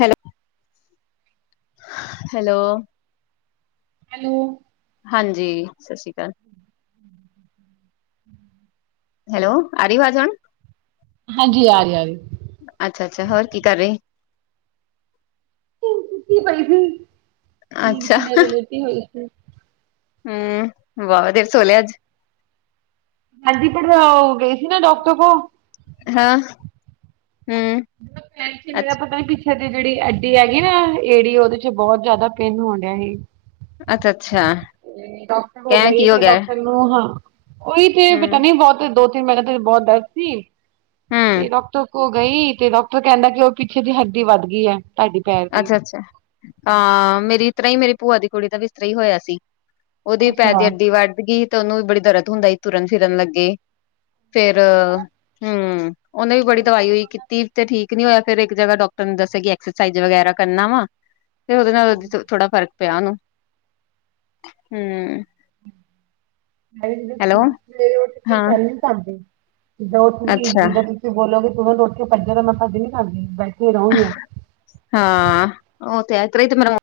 Hello, hello hello ਹਾਂਜੀ, ਸਤਿ ਸ੍ਰੀ ਅਕਾਲ। ਹਮ ਹਮ ਹੈਲੋ, ਆਰੀ ਵਾਜਨ ਹਾਂਜੀ ਆ ਰਹੀ ਆ ਰ ਅੱਛਾ, ਅੱਛਾ ਹੋਰ ਕੀ ਕਰ ਰਹੇ ਤੀ ਪ ਮਿਲ ਅੱਛਾ ਖੇ ਰਲੇਤੀ ਹੋ [unintelligible] ਹਮ, ਵਾਹਵਾ ਦੇਰ ਸੋ ਲਿਆ ਅੱਜ ਹਾਂਜੀ, ਪਰ ਗਏ ਸੀ ਨਾ ਡਾਕਟਰ ਕੋਲ ਹਾਂ ਹਮ ੈ ਮੇਲਾ ਪ ਕਿ [unintelligible] ਇੱਥੇ ਦੀ ਜਿਹੜੀ ਅੱਡੀ ਹੈਗੀ ਨਾ ਏੜੀ ਉਹਦੇ ਚ ਬਹੁਤ ਜ਼ਿਆਦਾ ਪੇਨ ਹੋਣ ਦਿਆ ਸੀ। ਅੱਛਾ -ਅੱਛਾ ਡਾਕਟਰ ਹੋ ਕਹਿ ਗਏ ਕੀ ਤੇ ਗਿਆ ਡਾਕਟਰ ਨੂੰ ਹਾਂ, ਉਹੀ ਤੇ ਹੂੰ ਪਤਾ ਨੀ ਬਹੁਤ ਦੋ ਮੇਰਾ ਤੇ ਬਹੁਤ ਦਰਦ ਸੀ, ਤੇ ਹੂੰ ਡਾਕਟਰ ਓ ਗਈ, ਤੇ ਡਾਕਟਰ ਕਹਿੰਦਾ ਕਿ, ਉਹ ਪਿੱਛੇ ਦੀ ਹੱਡੀ ਵੱਧ ਗਈ ਐ। ਅੱਛਾ-ਅੱਛਾ, ਹਾਂ, ਮੇਰੀ ਇ ਤਰਾਂਈ, ਮੇਰੀ ਭੂਆ ਦੀ ਕੁੜੀ ਦਾ ਵੀ ਇਸ ਤਰਾਂ ਹੀ ਹੋਇਆ ਸੀ। ਉਹਦੀ, ਪੈਰ ਦੀ ਅੱਡੀ ਵੱਧ ਗਈ। ਤੇ ਉਹਨੂੰ ਵੀ ਬੜੀ ਦਰਦ ਹੁੰਦਾ ਸੀ ਤੁਰਨ ਫਿਰਨ ਲੱਗੇ ਫੇਰ ਹਮ ਉਹਨੇ ਵੀ ਬੜੀ ਦਵਾਈਈ ਅੱਛਾ ਕੀਤੀ ਤੇ ਠੀਕ ਨੀ ਹੋਇ ਫਿਰ ਇੱਕ ਜਗ੍ਹਾ ਡਾਕਟਰ ਨੇ ਦੱਸਿਆ ਕਿ ਐਕਸਰਸਾਈਜ਼ ਵਗੈਰਾ ਕਰਨਾ ਵਾ। ਤੇ ਉਹਦੇ ਨਾਲ ਉਹਦੀ ਥੋੜਾ ਫ਼ਰਕ ਪਿਆ ਉਹਨੂੰ ਹਮ ਉਹਥ ਹਾਂ ਚੱਲ ਨੀ ਸਕਦੇ ਜਿੱਦਾਂ ਉਹ ਤੁਸੀ ਅੱਛਾ ਜਿੱਦਾਂ [unintelligible] ਵੀ ਬੋਲੋ ਕਿ ਤੂੰ ਮੈੂੰ ਉੱਥੇ ਭੱਜਿਆ ਤਾਂ ਮੈਂ ਭੱਜ ਨੀ ਸਕਦੀ ਬੈਠੀ ਰਹਾਂਗੀ। ਹਾਂ, ਉਹ ਤੇ ਆ ਮ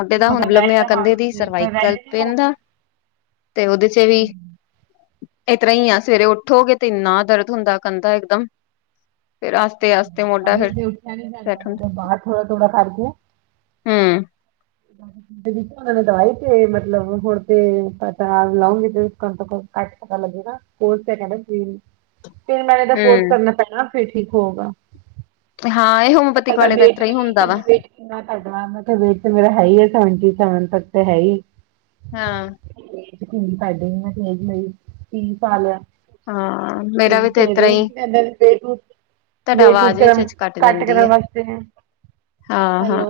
ਮੁੰਡੇ ਦਾ ਹੁਣੁ ਮਤਲਬ ਰੈਡ ਲਮਿਆ ਕਦੇ ਦੀ ਹਾਂਜੀ ਫਿਰ ਰੈਡ ਸਰਵਾਈਕਲ ਨਹੀਂ ਪ ਹੋ ਦਾ [unintelligible] ਤੇ ਉਹਦੇ ਚ ਵੀ ਇਸ ਤਰ੍ਹਾਂ ਹੀ ਆ ਸਵੇਰੇ ਉੱਠੋਗੇ ਤੇ ਇੰਨਾ ਦਰਦ ਹੁੰਦਾ ਕੰਧ ਇਕਦਮ ਫਿਰ ਆਸਤੇ ਅ ਮੋਢਾ ਵੀ ਫਿਰ ਤੇੇ ਉੱਠਿਆ ਨੀ ਜਾਂਦਾ ਸੈਟ ਉਹਦਾ ਹੁੰਦਾ ਬਾਹਰ ਥੋੜਾ -ਥੋੜਾ ਕਰਕੇ ਹੂੰ। [inaudible] ਉਹਨਾਂ ਨੇ ਦਵਾਈ ਤੇ ਮਤਲਬ, ਹੁਣ ਤੇ, ਪਤਾ ਲਾਉਂਗੇ ਘੱਟ ਤੋਂ ਘੱਟ ਪਤਾ ਲੱਗੇਗਾ, ਕੋਲ ਤਾਂ ਹੈਵਨ ਜੀ। ਤਿੰਨ ਮਹੀਨੇ ਦਾ ਕੋਰਸ ਹੂੰ ਕਰਨਾ ਪੈਣਾ, ਫਿਰ ਠੀਕ ਹੋਊਗਾ। ਹਾਂ, ਇਹ ਹੋਮੋਪੈਥਿਕ ਕਹਿੰਦਾ ਵਾਲੇ ਤਾਂ ਇਹਤਰਾਂ ਹੀ ਵੀ ਹੁੰਦਾ ਕਹਿੰਦਾ ਵਾ। ਕਿੰਨਾ ਤੁਹਾਡਾ? ਮੈ ਕਿਆ ਵੇਟ ਤੇ ਮੇਰਾ ਹੈ ਹੀਆ, ਸੈਵਨਟੀ- ਸੈਵਨ ਤੱਕ ਤੇ ਹੈਹੀ। ਹਾਂ। ਸਾਡੇ ਨਾ ਖੇਜ ਲਈ, ਕੀ ਪਾ ਲਿਆ। ਹਾਂ ਮੇਰਾ ਵੀ ਤੇ ਇਸ ਏਦਾਂ ਤਰ੍ਹਾਂ ਹੀ ਦੇ ਵੇਟ ਲੂਜ ਤੁਹਾਡਾ ਵੇਟ-ਉਟ ਆਵਾਜ਼ ਵਿੱਚ ਕਰਨ ਵਿੱਚ ਕੱਟ ਘੱਟ ਜਾਂਦੀ ਆ ਕਰਨ ਵਾਸਤੇ, ਹਾਂ ਹਾਂ ਹੈਲੋ।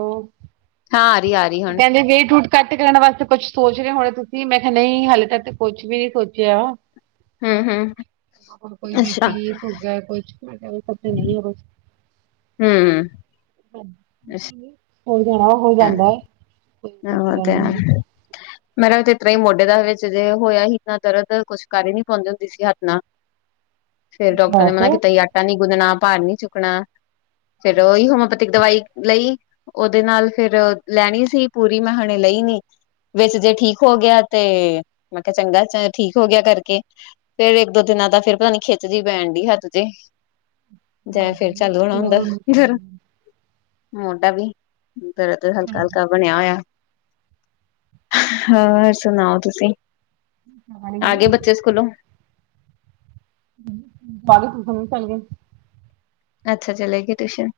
ਹਾਂ, ਆਰੀ, ਆ ਰਹੀ। ਹੁਣ ਕਹਿੰਦੇ ਵੇਟ, ਉਠ ਘੱਟ ਕਰਣ ਵਾਸਤੇ ਕੁਛ ਸੋਚ ਰਹੇ ਹੋਣੇ ਤੁਸੀਂ, ਮੈਂ ਕਿਹਾ ਨਹੀਂ। ਹਾਲੇ ਤੱਕ ਕੁਛ ਵੀ ਨੀ ਸੋਚਿਆ। ਹੂੰ ਹੂੰ ਕੋਈ ਅੱਛਾ ਬੀਪੀ ਹੋਗਿਆ ਕੂਛ, ਮੈਂ ਕਿਆ ਓ ਪਤਾ ਨਹੀਂ ਏ ਹੂੰ ਹੋ ਜਾਣਾ, ਹੋ ਜਾਂਦਾ। ਕੋਈ ਵੱਡੀ ਹ ਗੱਲ ਤੇ ਨਹੀਂ [unintelligible] ਮੇਰਾ ਇਹ ਤਰ੍ਹਾਂ ਹੀ ਮੋਢੇ ਦਾ ਵਿੱਚ ਜੇ, ਹੋਇਆ ਹੀ ਤਾਂ ਦਰਦ ਕੁਛ ਕਰ ਹੀ ਨੀ ਪਾਉਂਦੀ ਹੁੰਦੀ ਸੀ, ਹੱਥ ਨਾਲ। ਫਿਰ ਡਾਕਟਰ ਨੇ ਮਨਾ ਕੀਤਾ ਈ, ਆਟਾ ਨੀ ਗੁੰਨਣਾ, ਭਾਰ ਨੀ ਚੁੱਕਣਾ। ਫਿਰ ਉਹੀ ਹੋਮੋਪੈਥਿਕ ਦਵਾਈ ਲਈ, ਉਹਦੇ ਨਾਲ ਫਿਰ ਲੈਣੀ ਸੀ। ਪੁਰੀ ਮਹਾਣੇ ਲਈ ਨੀ। ਵਿੱਚ ਜੇ ਠੀਕ ਹੋ ਗਿਆ ਤੇ, ਮੈਂ ਕਿਹਾ ਚੰਗਾ ਠੀਕ ਹੋ ਗਿਆ ਕਰਕੇ। ਫਿਰ ਇੱਕ, ਦੋ ਦਿਨਾਂ ਦਾ ਫਿਰ ਪਤਾ ਨੀ, ਖਿੱਚ'ਜੀ ਪੈਣ ਡਈ ਹੱਥ ਤੇ। ਜਾਂ ਫਿਰ ਚਾੱਲੁ ਹੋਣਾ ਨਹੀਂ ਹੁੰਦਾ, ਲੋੜ ਨਹੀਂ ਗਰਮ ਪੈਂਦੀ ਮੋਢਾ ਵੀ। ਤੇਰੇ ਤੇ, ਹਲਕਾ-ਹਲਕਾ ਬਣਿਆ ਹੋਇਆ, ਹੋਰ ਸੁਣਾਓ ਤੁਸੀਂ? ਚਾਹ ਪਾਣੀ ਹੋ ਆ ਗਈ ਗਏ ਬੱਚੇ ਸਕੂਲੋਂ? ਬਾਅਧ ਟੁਸ਼ਣ ਚੱਲ ਗਏ। ਅੱਛਾ, ਚੱਲੇ ਗਏ ਟਿਊਸ਼ਨ।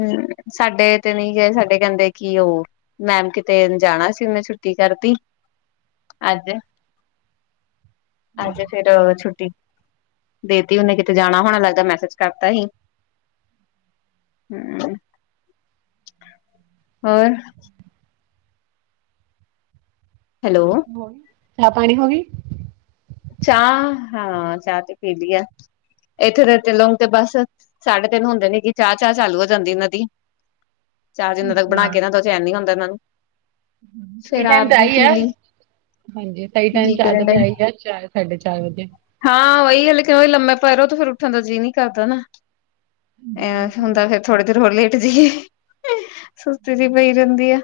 ਹੂੰ, ਸਾਡੇ ਤੇ ਨਹੀਂ ਗਏ, ਸਾਡੇ ਕਹਿੰਦੇ ਕੀ ਉਹ ਮੈਮ ਕਿਤੇ ਜਾਣਾ ਸੀ, ਮੈਂ ਛੁੱਟੀ ਕਰਤੀ ਅੱਜ ਅੱਜ ਫਿਰ ਛੁੱਟੀ, ਦੇਤੀ ਉਹਨੇ, ਕਿਤੇ ਜਾਣਾ ਹੋਣਾ ਲੱਗਦਾ ਮੈਸੇਜ ਕਰਤਾ ਹੀ ਹਮ ਹੋਰ ਹੈਲੋ ਹੋ ਚਾਹ ਪਾਣੀ ਹੋ ਗਈ ਚਾਹ ਹਾਂ ਚਾਹ ਤੇ ਪੀ ਦੀ ਆ ਇੱਥੇ ਰਤੇ ਲੋਂਗ ਤੇ ਬਸ ਸਾਢੇ ਤਿੰਨ ਹੁੰਦੇ ਨੇ ਕਿ ਚਾਹ ਚਾਹ ਚਾਲੂ ਹੋ ਜਾਂਦੀ ਨ ਦੀ ਚਾਰ ਦਿਨਾਂ ਤੱਕ ਬਣਾ ਕੇ ਨਾ ਦੋ, ਚੈਨ ਨੀ ਆਂਦਾ ਇਹਨਾਂ ਨੂੰ। ਹਾਂਜੀ, ਸਹੀ ਫੇਰ ਆਪ ਟਾਈਮ ਤੇ ਵੀ ਆਈ ਪੀ ਹੈ? ਲਈ ਹਾਂਜੀ, ਸਹੀ ਟਾਈਮ ਜੀ ਕਰਨ ਚਾਦ ਡ ਆਈ ਆ ਸਾਢੇ-ਚਾਰ ਵਜੇ ਹਾਂ ਉਹੀ ਹੈ, ਲੇਕਿਨ ਉਹੀ ਲੰਮੇ ਪਏ ਰਹੋ ਤੋ, ਫਿਰ ਉੱਠਣ ਦਾ ਜੀਅ ਨਹੀਂ ਕਰਦਾ ਨਾ। ਅ, ਹੁਣ ਤਾਂ ਫਿਰ ਥੋੜੀ ਦੇਰ ਹੋਰ ਲੇਟ ਜਾਈਏ, ਸੁਸਤੀ ਜੀ ਪਈ ਰਹਿੰਦੀ ਆ।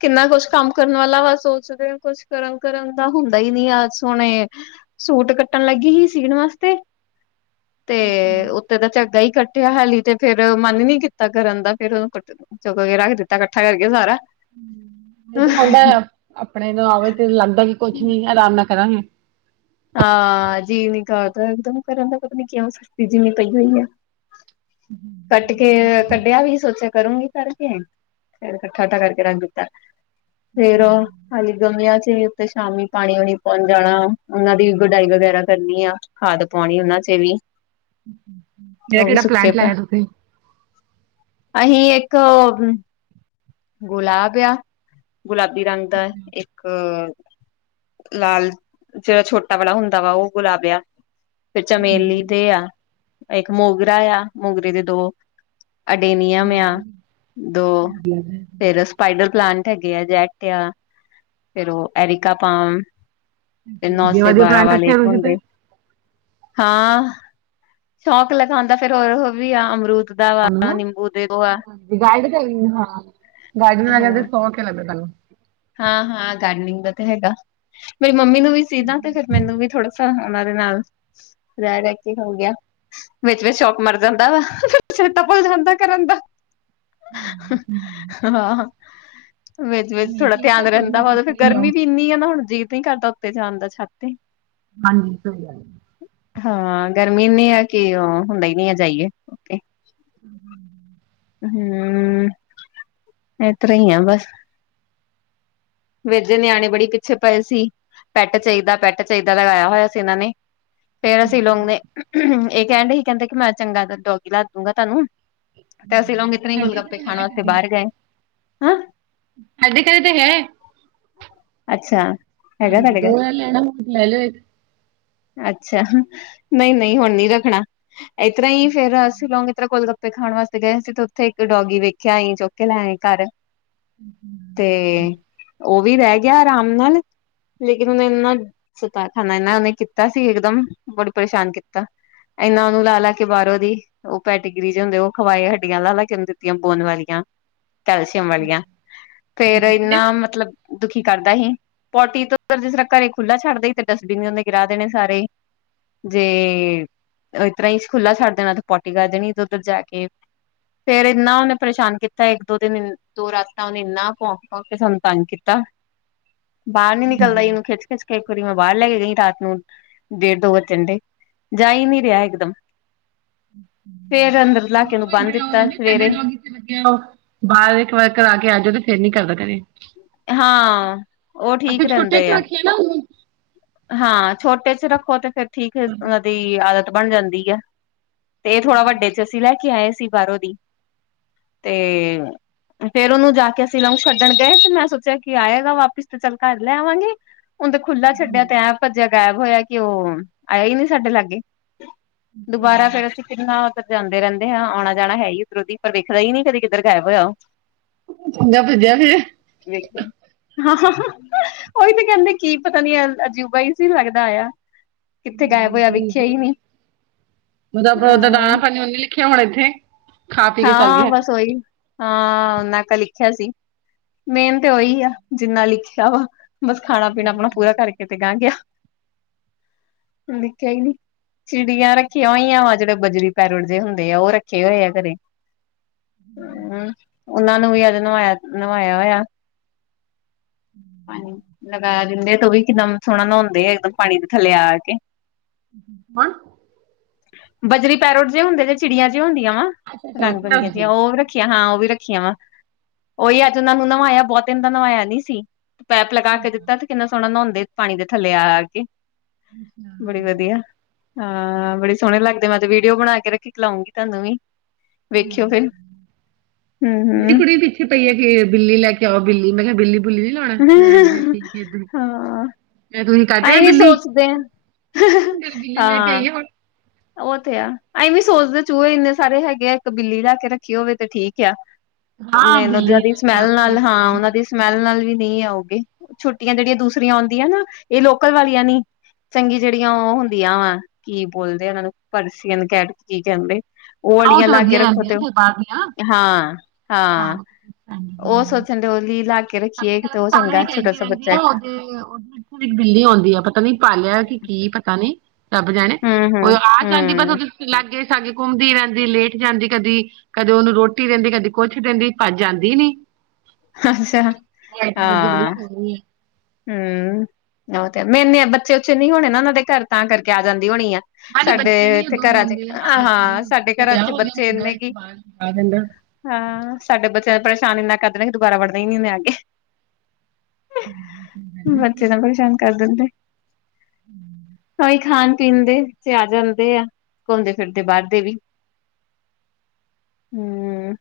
ਕਿੰਨਾ ਕੁਛ ਕੰਮ ਕਰਨ ਵਾਲਾ ਵਾ, ਸੋਚਦੇ ਕੁਛ ਕਰਨ- ਕਰਨ ਦਾ ਹੁੰਣ ਗਈ ਨਹੀਂ ਆਜ ਸੋਹਣੇ, ਸੂਟ ਕੱਟਣ ਲੱਗੀ ਹੀ, ਸੀ ਸੀਣ ਵਾਸਤੇ। ਤੇ, ਉੱਤੇ ਦਾ ਝੱਗਾ ਹੀ ਕੱਟ ੱਠਿਆ ਹਾਲੀ ਤੇ ਫੇਰ, ਮਨ ਈ ਨੀ ਕੀਤਾ ਕਰਨ ਦਾ ਫੇਰ, ਕੱਟ, ਚੁੱਕ ਕੇ ਰੱਖ ਦਿੱਤਾ ਇਕੱਠਾ ਕਰਕੇ ਸਾਰਾ। ਨਹੀਂ ਤੇ ਹੁੰਦਾ ਤਾਂ, ਆਪਣੇ ਨੂੰ ਆਵੇ ਤੇ ਲੱਗਦਾ ਵੀ, ਕੁਛ ਨੀ ਆਰਾਮ ਨਾਲ ਕਰਾਂਗੇ। ਹਾਂ ਜੀ ਨ ਕਰਦਾ ਇਕਦਮ ਕਰਨ ਦਾ ਪਤਾ ਨੀ ਕਿਂ ਸਸਤੀ ਜਿਮੀਂ ਪਈ ਹੋਈ ਆ ਕੱਟ ਕੇ ਕੱਟ ਵਿਆਹ ਵੀ ਸੋਚਿਆ ਕਰੂੰਗੀ ਕਰਕੇ ਫਿਰ ਇਕੱਠਾ ਉਠਾ ਕਰਕੇ ਰੱਖ ਦਿੱਤਾ ਫੇਰ ਹਾਲੀ ਗਮਿਆਂ ਚ ਵੀ ਉੱੇ ਸ਼ਾਮੀ ਪਾਣੀ ਵਣੀ ਪਹੁੰਚ ਜਾਣਾ ਉਹਨਾਂ ਦੀ ਵੀ ਗੁਡਾਈ ਵਗੈਰਾ ਕਰਨੀ ਆ ਖਾਦ ਪਾਉਣੀ ਉਹਨਾਂ ਚ ਵੀ ਕਿਹੜਾ ਉਹ ਵੀ ਕਿਹੜਾ ਸੁੱਕੇ ਪਲਾਂਟ ਪ ਲਾਇਆ ਤੁਸੀਂ ਅਸੀਂ ਇੱਕ ਗੁਲਾਬ ਆ ਗੁਲਾਬੀ ਰੰਗ ਦਾ ਇੱਕ ਅ ਲਾਲ ਜਿਹੜਾ ਛੋਟਾ ਵਾਲਾ ਹੁੰਦਾ ਵਾ ਉਹ ਗੁਲਾਬਿਆ ਫਿਰ ਚਮੇਲੀ ਦੇ ਆ ਇੱਕ ਮੋਗਰਾ ਆ ਮੋਗਰੇ ਦੇ ਦੋ ਅਡੇਨੀਯਮ ਆ ਦੋ [unintelligible] [inaudible] ਫੇਰ ਸਪਾਈਡਰ ਪਲਾਂਟ ਹੈਗੇ ਆ ਜੈਟ ਆ ਫੇਿਰ ਉਹ ਐਰੀਿਕਪਾਮ ਤੇ ਨੌ ਵਧੀਆ ਸੇ ਵਧੀਆ ਬਾਰਾਂ ਪਲਾਂਟ ਵਾਲੇ ਰੱਖਿਆ ਤੁਸੀਂ ਹੁੰਦੇ ਤੇ ਹਾਂ ਸ਼ੌਕ ਲਗਾਉਂਦਾ ਫੇਿਰਰ ਵੀ ਆ ਅਮਰੂਤ ਤੁਨੂੰ ਹਜੀ ਗਾਈਡ ਹਾਂ ਗਾਈਡ ਲਗ ਹਾਂ ਸੌ ਕੇ ਲੱ ਤੁਨੂੰ ਹਾਂ ਹਾਂ ਗਾਰਡਨਿੰਗ ਦਾ ਤੇ ਹੈਗਾ ਮੇਰੀ ਮੰਮੀ ਨੂੰ ਵੀ ਸੀਦ ਤੇ ਫੇਿਰ ਮੈਨੂੰ ਵੀ ਥੋੜ੍ਹਾ ਉਹਨਾਂ ਦੇ ਨਾਲ ਰ ਲ ਕੇ ਹੋ ਗਿਆ ਵਿੱਚ ਵਿਚ ਸ਼ੌਕ ਮਰ ਜਾਂਦਾ ਵਾ ਫ ਸੇਤਾ ਭੁੱਲ ਜਾਂਦਾ ਕਰਨ ਦਾ ਹਾਂ ਵਿੱਚ ਨਹੀਂ ਥੋੜ੍ਹਾ ਠੀਕ ਹੈ ਧਿਆਨ ਕੁਝ ਨਾ ਰਹਿੰਦਾ ਵਾ ਕੁਝ ਫਰ ਕਰੀ ਜਾਓ ਗਰਮੀ ਵੀ ਇਨੀ ਆ ਨਾ ਹੁਣ ਜੀਅਤ ਨ ਕਰਦਾ ਉੱਤੇ ਜਾਣ ਦਾ ਛਾਤੇ ਹਾਂਜੀ ਸਹੀ ਗੱਲ ਹਾਂ ਗਰਮੀਨੀ ਆ ਕਿ ਉਹ ਹੁੰਦਾ ਹੀ ਨਹੀਂੀ ਆ ਜਾਈਏਓ ਹਮ ਹਮ ਹਮ ਇਤ ਆ ਬਸ ਵੇਜੇ ਨਿਆਣੇ ਬੜੀ ਪਿੱਛੇ ਪਏ ਸੀ ਪੈਟ ਚਾਹੀਦਾ ਪੈਟ ਚਾਹੀਦਾ ਲਗਾਇਆ ਹੋਇਆ ਸੀ ਇਹਨਾਂ ਨੇ ਫੇਰ ਅਸੀਂ ਲੋਕ ਨੇ ਇਹ ਕਹਿਣ ਡ ਹੀ ਕਹਿੰਦੇ ਕਿ ਮੈਂ ਚੰਗਾ ਡੋਗੀ ਲਾ ਦੂਗਾ ਤੁਹਾਨੂੰ ਤੇ ਅਸੀਂ ਲਾਗੇ ਕਿ ਤਨ ਹੀ ਗੁਲਗੱਪੇ ਖਾਣਾ ਉੱਥੇ ਬਾਹਰ ਗਏ ਹੈਂ ਸਾਦੇ ਕਦੇ ਤਾਂ ਹੈ ਅੱਛਾ ਹੈਗਾ ਹਾਂਜੀ ਤੁਹਾਡੇ ਦੋ ਦਿਨ ਲੈਣਾ ਲੈ ਲਓ ਅੱਛਾ ਨਹੀਂ ਨਹੀਂ ਹੁਣ ਨੀ ਰੱਖਣਾ ਇਸ ਤਰ੍ਹਾਂ ਹੀ ਫੇਰ ਅਸੀਂ ਲੋਂਗ ਇਸ ਤਰ ਕੋਲਦਾ ਚੱਪੇ ਖਾਣ ਵਾਸਤੇਏ ਸੀ ਤੇ ਉੱਥੇ ਇੱਕ ਡੋਗੀ ਵੇਖਿਆ ਆਈਂ ਚੁੱਕਕੇ ਲੈ ਆਏ ਘਰ ਤੇ ਉਹ ਵੀ ਰਹਿ ਗਿਆ ਆਰਾਮ ਨਾਲ ਲੇਕਿਨ ਉਹਨੇ ਇੰਨਾ ਸੁਤਾ ਖਾਨਾ ਇਨਾ ਉਹਨੇ ਕੀਤਾ ਸੀ ਇੱਕਦਮ ਬੜੀ ਪਰੇਸ਼ਾਨ ਕੀਤਾ ਇੰਨਾ ਉਹਨੂੰ ਲਾ ਲਾ ਕੇ ਬਾਹਰੋਂ ਦੀ ਉਹ ਪੈਟੇਗਰੀ ਚ ਹੁੰਦੇ ਉਹ ਖਵਾਏ ਹੱਡੀਆਂ ਲਾਲ ਲਾ ਕੇਂ ਦਿੱਤੀਆਂ ਬੋਨ ਵਾਲੀਆਂ ਕੈਲਸ਼ੀਅਮ ਵਾਲੀਆਂ, ਫੇਰ ਇੰਨਾ ਮਤਲਬ ਦੁਖੀ ਕਰਦਾ ਸੀ, ਪੋਟੀ ਤੋਂ ਜਿਸ ਤਰ੍ਹਾਂ ਘਰੇ ਖੁੱਲ੍ਹਾਂ ਛੱਡਦੇ ਸੀ, ਤੇ ਡਸਟਬਿਨ ਵੀ ਉਹਦੇ ਗਿਰਾ ਦੇਣੇ ਸਾਰੇ। ਜੇ ਇਸ ਤਰ੍ਹਾਂ ਹੀ ਖੁੱਲਾ ਛੱਡ ਦੇਣਾ ਤੇ ਪੋਟੀ ਕਰ ਦੇਣੀ ਤੇ ਉੱਧਰ ਜਾ ਕੇ ਫੇਰ ਇੰਨਾ ਉਹਨੇ ਪਰੇਸ਼ਾਨ ਕੀਤਾ ਇੱਕ ਦੋ ਦਿਨ ਦੋ ਰਾਤਾਂ ਉਹਨੇ ਇੰਨਾ ਭੋਂਖ ਭੋਂਖ ਕੇ ਸੰਤਾਨ ਕੀਤਾ ਬਾਹਰ ਨੀ ਨਿਕਲਦਾ ਇਹਨੂੰ ਖਿੱਚ ਖਿੱਚ ਕੇ ਇੱਕ ਵਾਰੀ ਮੈਂ ਬਾਹਰ ਲੈ ਕੇ ਗਈ ਰਾਤ ਨੂੰ ਡੇਢ ਦੋ ਵ ਝੰਡੇ ਜਾਈ ਨਹੀਂੀ ਰਿਹਾ ਇਕਦਮ ਫਰ ਅੰਦਰ ਲਲਾਕੇ ਨੂੰ ਬੰਨ ਦਿੱਤਾ ਸਵੇਰੇ ਲੱਿਆ ਬਾਹਰ ਇੱਕ ਵਾਰ ਕਰਾ ਕੇ ਆ ਜਾਓ ਤੇ ਫੇਰ ਨੀ ਕਰਦਾ ਕ ਹਾਂ ਉਹ ਠੀਕ ਛੋਟੇ ਰਹਿੰਦੇ ਤੋਂ ਆ ਰੱਖਿਆ ਨਾ ਹਾਂ ਛੋਟੇ ਚ ਰੱਖੋ ਤੇ ਫੇਿਰ ਠੀਕ ਉਹਨਾਂ ਦੀ ਆਦਤ ਬਣ ਜਾਂਦੀ ਹੈ ਤੇ ਇਹ ਥੋੜਾ ਵੱਡੇ ਚ, ਅਸੀਂ ਲੈ ਕੇ ਆਏ ਸੀ। ਬਾਹਰੋਂ ਦੀ, ਤੇ ਫੇਰ ਉਹਨੂੰ ਜਾ ਕੇ ਅਸੀਂ ਲਊ ਛੱਡਣ ਗਏ ਤੇ ਮੈਂ ਚਾ ਕੀ ਆਏਗਾ ਵਾਪਿਸ ਤੇ ਚੱਲ ਘਰ ਲੈ ਆਵਾਂਗੇ, ਹੁਣ ਤੇ ਖੁੱਲਾ ਛੱਡਿਆ ਪਿਆ। ਭੱਜਿਆ ਗਾਇਬ ਹੋਇਆ ਕਿ ਉਹ ਆਇਆ ਹੀ ਨਹੀਂ ਸਾਡੇ ਲਾਗੇ, ਦੁਬਾਰਾ ਉਹਨੂੰ ਫੇਰ ਅਸੀਂ ਕਿੰਨਾ ਉੱਧਰ ਜਾਂਦੇ ਰਹਿੰਦੇ ਆ, ਆਣਾ ਜਾਣਾ ਹੈ ਹੀ ਉੱਧਰੋਂ ਦੀ ਪਰ ਦਿਖਦਾ ਹੀ ਨਹੀਂ ਕਦੀ, ਕਿੱਧਰ ਗਾਇਬ ਹੋਇਆ ਉਹ। ਚੰਗਾ ਭੱਜਿਆ ਫੇਰ ਹੈਂ। ਵੇਖਦਾ ਹਾਂ-ਹਾਂ-ਹਾਂ ਉਹੀ ਤੇ ਕਹਿੰਦੇ, ਕੀ ਪਤਾ ਨੀ ਅਜੂਬਾ ਹੀ ਸੀ ਲੱਗਦਾ ਆਇਆ। ਕਿੱਥੇ ਗਾਇਬ ਹੋਇਆ ਵੇਖਿਆ ਹੀ ਹੂੰ-ਹੂੰ, ਨੀ ਓਦਾ ਦਾਣਾ ਅਹ ਪਾਣੀ ਉਹਨੇ ਲਿਖਿਆ ਹੋਣਾ ਇੱਥੇ। ਖਾ ਪੀ ਕੇ ਚੱਲ ਹਾਂ, ਗਿਆ ਬਸ ਓਹੀ। ਹਾਂ ਓਨਾ ਕ ਲਿਖਿਆ ਸੀ, ਮੇਨ ਤੇ ਉਹੀ ਆ ਜਿੰਨਾ ਲਿਖਿਆ ਵਾ। ਬਸ ਖਾਣਾ- ਪੀਣਾ ਆਪਣਾ ਪੂਰਾ ਕਰਕੇ, ਤੇ ਗਾਂਹ ਗਿਆ ਦਿਖਿਆ ਹੀ ਨਹੀਂ। ਚਿੜੀਆਂ ਰੱਖੀਆਂ ਹੋਈਆਂ ਵਾ, ਜਿਹੜੇ ਬਜਰੀ ਪੈਰਟ ਜੇ ਹੁੰਦੇ ਆ ਉਹ ਰੱਖੇ ਹੋਏ ਆ ਘਰੇਂ। ਹੂੰ, ਉਹਨਾਂ ਨੂੰ ਵੀ ਅੱਜ ਨਵਾਇਆ -ਨਵਾਇਆ ਹੋਇਆ। ਪਾਣੀ ਲਗਾ ਦਿੰਦੇ ਆ, ਤੇ ਉਹ ਵੀ ਇਕਦਮ ਸੋਹਣਾ ਨਹਾਉਂਦੇ ਆ, ਇੱਕਦਮ ਪਾਣੀ ਦੇ ਥੱਲੇ ਆ ਕੇ। ਹਨ ਬਜਰੀ ਪੈਰੋਟ ਜਿਹੇ ਹੁੰਦੇ ਜੇ ਚਿੜੀਆਂ ਜਿਹੀ ਹੁੰਦੀਆਂ ਵਾ, ਰੰਗ ਬਿਰੰਗੀਆਂ ਜਾ ਉਹ ਰੱਖ ਰੱਖੀਆਂ ਹਾਂ, ਉਹ ਵੀ ਰੱਖੀਆਂ ਵਾ ਉਹੀ ਅੱਜ ਉਹਨਾਂ ਨੂੰ ਨਿਵਾਇਆ, ਬਹੁਤ ਦਿਨ ਦਾ ਨਵਾਇਆ ਨੀ ਸੀ। ਪੈਪ ਲਗਾ ਕੇ ਦਿੱਤਾ, ਤੇ ਕਿੰਨਾ ਸੋਹਣਾ ਨਹਾਉਂਦੇ ਪਾਣੀ ਦੇ ਥੱਲੇ ਆ ਆ ਕੇ। ਬੜੀ ਵਧੀਆ। ਹਾਂ ਬੜੇ ਸੋਹਣੇ ਲੱਗਦੇ, ਮੈਂ ਤੇ ਵੀਡੀਓ ਬਣਾ ਕੇ ਰੱਖੀ, ਕਲਾਉਂਗੀ ਤੁਹਾਨੂੰ ਵੀ। ਹਾਂ, ਵੇਖਿਓ ਫਿਰ ਹੂੰ ਮੇਰੀ ਹੂੰ ਕੁੜੀ ਪਿੱਛ ਪਈ ਹੈ ਕਿ ਬਿੱਲੀ ਲੈ ਕੇ ਆਓ ਬਿੱਲੀ, ਮੈਂ ਕਿਹਾ ਬਿੱਲੀ ਬੁੱਲੀ ਨੀ ਲਾਣਾ ਰਹਿਣ ਦੀ ਠੀਕ ਏ ਏਧਰ। ਹਾਂ ਮੈਂ ਤੁਸੀਂ ਕੱਟ ਆਏ ਅਸੀਂ ਵੀ ਬਿੱਲੀ, ਸੋਚਦੇ ਹਾਂ ਚੱਲ ਬਿੱਲੀ ਲੈ ਕੇ ਹਾਂ ਆਈਏ ਹੁਣ। ਉਹ ਤੇ ਆ, ਐਏਂ ਵੀ ਸੋਚਦੇ ਚੂਹੇ ਇੰਨੇ ਸਾਰੇ ਹੈਗੇ ਆ, ਇੱਕ ਬਿੱਲੀ ਲਾ ਕੇ ਰੱਖੀ ਹੋਵੇ ਤੇ ਠੀਕ ਆ। ਹਾਂ ਮੈਨੂੰ ਜ ਬਿੱਲੀ ਉਹਨਾਂ ਦੀ ਲੈ ਕੇ ਸਮੈਲ ਰੱਖੋਗੇ ਨਾਲ, ਤੇ ਹਾਂ ਜਵਾਨੀ ਉਹਨਾਂ ਦੀ ਹੁੰਦਾ ਸਮੈਲ ਨਾਲ ਵੀ ਨਹੀਂ ਆਉਗੇ, ਛੋਟੀਆਂ ਜਿਹੜੀਆਂ ਦੂਸਰੀਆਂ ਆਉਂਦੀਆਂ ਨਾ, ਇਹ ਲੋਕਲ ਵਾਲੀਆਂ ਨੀ। ਚੰਗੀ ਜਿਹੜੀਆਂ ਉਹ ਹੁੰਦੀਆਂ ਵਾਂ ਕੀ ਬੋਲਦੇ ਉਹਨਾਂ ਨੂੰ, ਪਰਸ਼ੀਅਨ ਕੈਟਸ ਕੀ ਕਹਿੰਦੇ। ਉਹ ਹਾਂ ਵਾਲੀਆਂ ਤੇ ਲਾ ਕੇ ਵਧੀਆ ਰੱਖੋ, ਤੇ ਰਹਿੰਦੀਆਂ ਫਿਰ ਬਾਹਰ ਦੀਆਂ ਹਾਂ- ਹਾਂ ਉਹ ਸੋਚਣ ਡੋਲੀ ਲੱਗ ਪਹਿਲੇ ਕ ਤਾਂ ਸਾਨੂੰ ਈ ਕਹਿੰਦੀ ਰਹਿੰਦੀ ਆ ਨਾ ਉਹ ਉਰੇ ਇੱਕ ਬਿੱਲੀ ਆਉਂਦੀ ਆ, ਪਤਾ ਨੀ ਪਾਲਿਆ ਕਿ ਕੀ ਪਤਾ ਨੀ ਰੱਬ ਜਾਣੇ ਹੂੰ ਹੂੰ ਉਹ ਆ ਜਾਂਦੀ, ਬਸ ਹੂੰ ਉਹ ਲਾਗੇ ਸਾਗੇ ਘੁੰਮਦੀ ਰਹਿੰਦੀ, ਲੇਟ ਜਾਂਦੀ ਕਦੀ। ਕਦੇ ਉਹਨੂੰ ਰੋਟੀ ਦਿੰਦੀ, ਕਦੇ ਕੁੱਛ ਦਿੰਦੀ ਭੱਜ ਜਾਂਦੀ ਨੀ। ਅੱਛਿਆ ਤੇ ਐਦੂ ਵੱਧ ਬੜੀ ਸੋਹਣੀ ਏ। ਹੂੰ ਉਹ ਤੇ ਐ, ਮੇਨੇ ਬੱਚੇ ਬੁੱਚੇ ਨੀ ਹੋਣੇ ਉਹਨਾਂ ਦੇ ਘਰ, ਤਾਂ ਕਰਕੇ ਆ ਜਾਂਦੀ ਹੋਣੀ ਐ। ਹਾਂਜੀ ਸਾਡੇ ਬੱਚੇ ਨੇ ਇੱਥੇ ਦੋ ਘਰਾਂ ਚ ਮੁੰਡੇ ਹ ਇੱਕ ਕੁੜੀ ਹਾਂ, ਸਾਡੇ ਦਾ ਘਰਾਂ ਵਿਆਹ ਚ ਹੋ ਗਿਆ ਬੱਚੇ ਮੁੰਡਾ ਇਨੇ ਇੱਕ ਕੀ ਬਾਹਰ ਆ ਜਾਂਦਾ ਹਾਂ। ਸਾਡੇ ਬੱਚਿਆਂ ਨੂੰ, ਪਰੇਸ਼ਾਨ ਇੰਨਾ ਕਰਦੇ ਨੇ, ਕਿ ਦੁਬਾਰਾ ਵੜਦਾ, ਹੀ ਨਹੀਂ, ਉਹਨੇ ਆ ਕੇ। [inaudible] ਬੱਚੇ ਤਾਂ ਪਰੇਸ਼ਾਨ ਕਰ ਦਿੰਦੇ, ਤਾਂਹੀ ਖਾਣ- ਪੀਣ ਦੇ ਇੱਥੇ ਆ ਜਾਂਦੇ ਆ, ਘੁੰਮਦੇ ਫਿਰਦੇ ਬਾਹਰ ਦੇ ਵੀ। ਹੂੰ,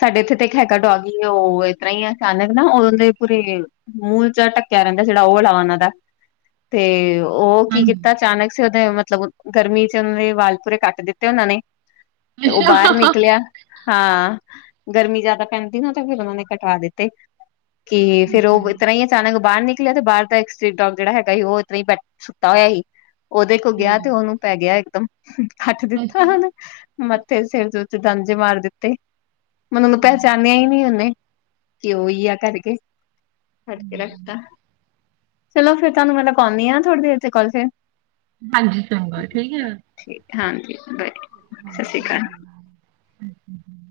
ਸਾਡੇ ਇਥੇ ਤੇ ਇੱਕ ਹੈਗਾ ਡੌਗੀ, ਉਹ ਇਤਰ੍ਹਾਂ ਈ ਐ ਅਚਾਨਕ ਨਾ ਉਦੋਂ ਦੇ ਪੂਰੀ ਮੂੰਹ ਜਾ ਢੱਕਿਆ ਰਹਿੰਦਾ ਜਿਹੜਾ ਉਹ ਵਾਲਾ ਉਹਨਾਂ ਦਾ, ਤੇ ਉਹ ਕੀ ਕੀਤਾ ਹਾਂਜੀ ਅਚਾਨਕ ਸੀ, ਉਹਦੇ ਮਤਲਬ ਗਰਮੀ ਚ ਉਹਨਾਂ ਦੇ ਵਾਲ ਪੂਰੇ ਕੱਟ ਦਿੱਤੇ ਉਹਨਾਂ ਨੇ। ਤੇ ਉਹ ਬਾਹਰ ਅੱਛਾ ਨਿਕਲਿਆ ਹਾਂ ਗਰਮੀ ਜਿਆਦਾ ਪੈਂਦੀ ਨਾ, ਤੇ ਫਿਰ ਉਹਨਾਂ ਨੇ ਕਟਾ ਦਿੱਤੇ। ਕੀ ਫੇਰ, ਉਹ ਅੱਛਾ ਇਤਰ ਹੀ, ਅਚਾਨਕ। ਬਾਹਰ ਨਿਕਲਿਆ ਤੇ, ਬਾਹਰ ਦਾ ਏਕ ਸਟਰੀਟ ਡੋਗ, ਜਿਹੜਾ ਹੈਗਾ ਸੀ। ਉਹ ਇਤਰਾ ਹੀ, ਬੈ ਸੁੱਤਾ ਹੋਇਆ ਸੀ। ਉਹਦੇ ਕੋਲ ਗਿਆ, ਤੇ ਠੀਕ। ਉਹਨੂੰ। ਪੈ ਗਿਆ, ਇੱਕਦਮ। ਹੱਥ ਦਿੱਤਾ ਨਾ ਅੱਛਾ ਓਹਨੂੰ, ਮੱਥੇ ਸਿਰ ਦੇ ਓਧੇ, ਪਾੰਜੇ ਮਾਰ ਦਿੱਤੇ। ਮੈਨੂੰ ਓਹਨੇ ਪਹਿਚਾਣਿਆ, ਹੀ ਨਹੀਂ ਉਹਨੇ। ਕਿ ਉਹੀ ਆ ਕਰਕੇ। ਹਕਰਾ [unintelligible] ਚਲੋ ਫੇਰ, ਤੁਹਾਨੂੰ ਮੈਂ, ਲਉਂਦੀ ਹਾਂ। ਥੋੜੀ ਦੇਰ ਤਕ ਕੋਲ ਫੇਰ। ਹਾਂਜੀ, ਚੰਗਾ, ਠੀਕ ਹੈ। ਠੀਕ ਹੈ। ਹਾਂਜੀ, ਬ ਸਤਿ ਸ਼੍ਰੀ ਅਕਾਲ। [inaudible]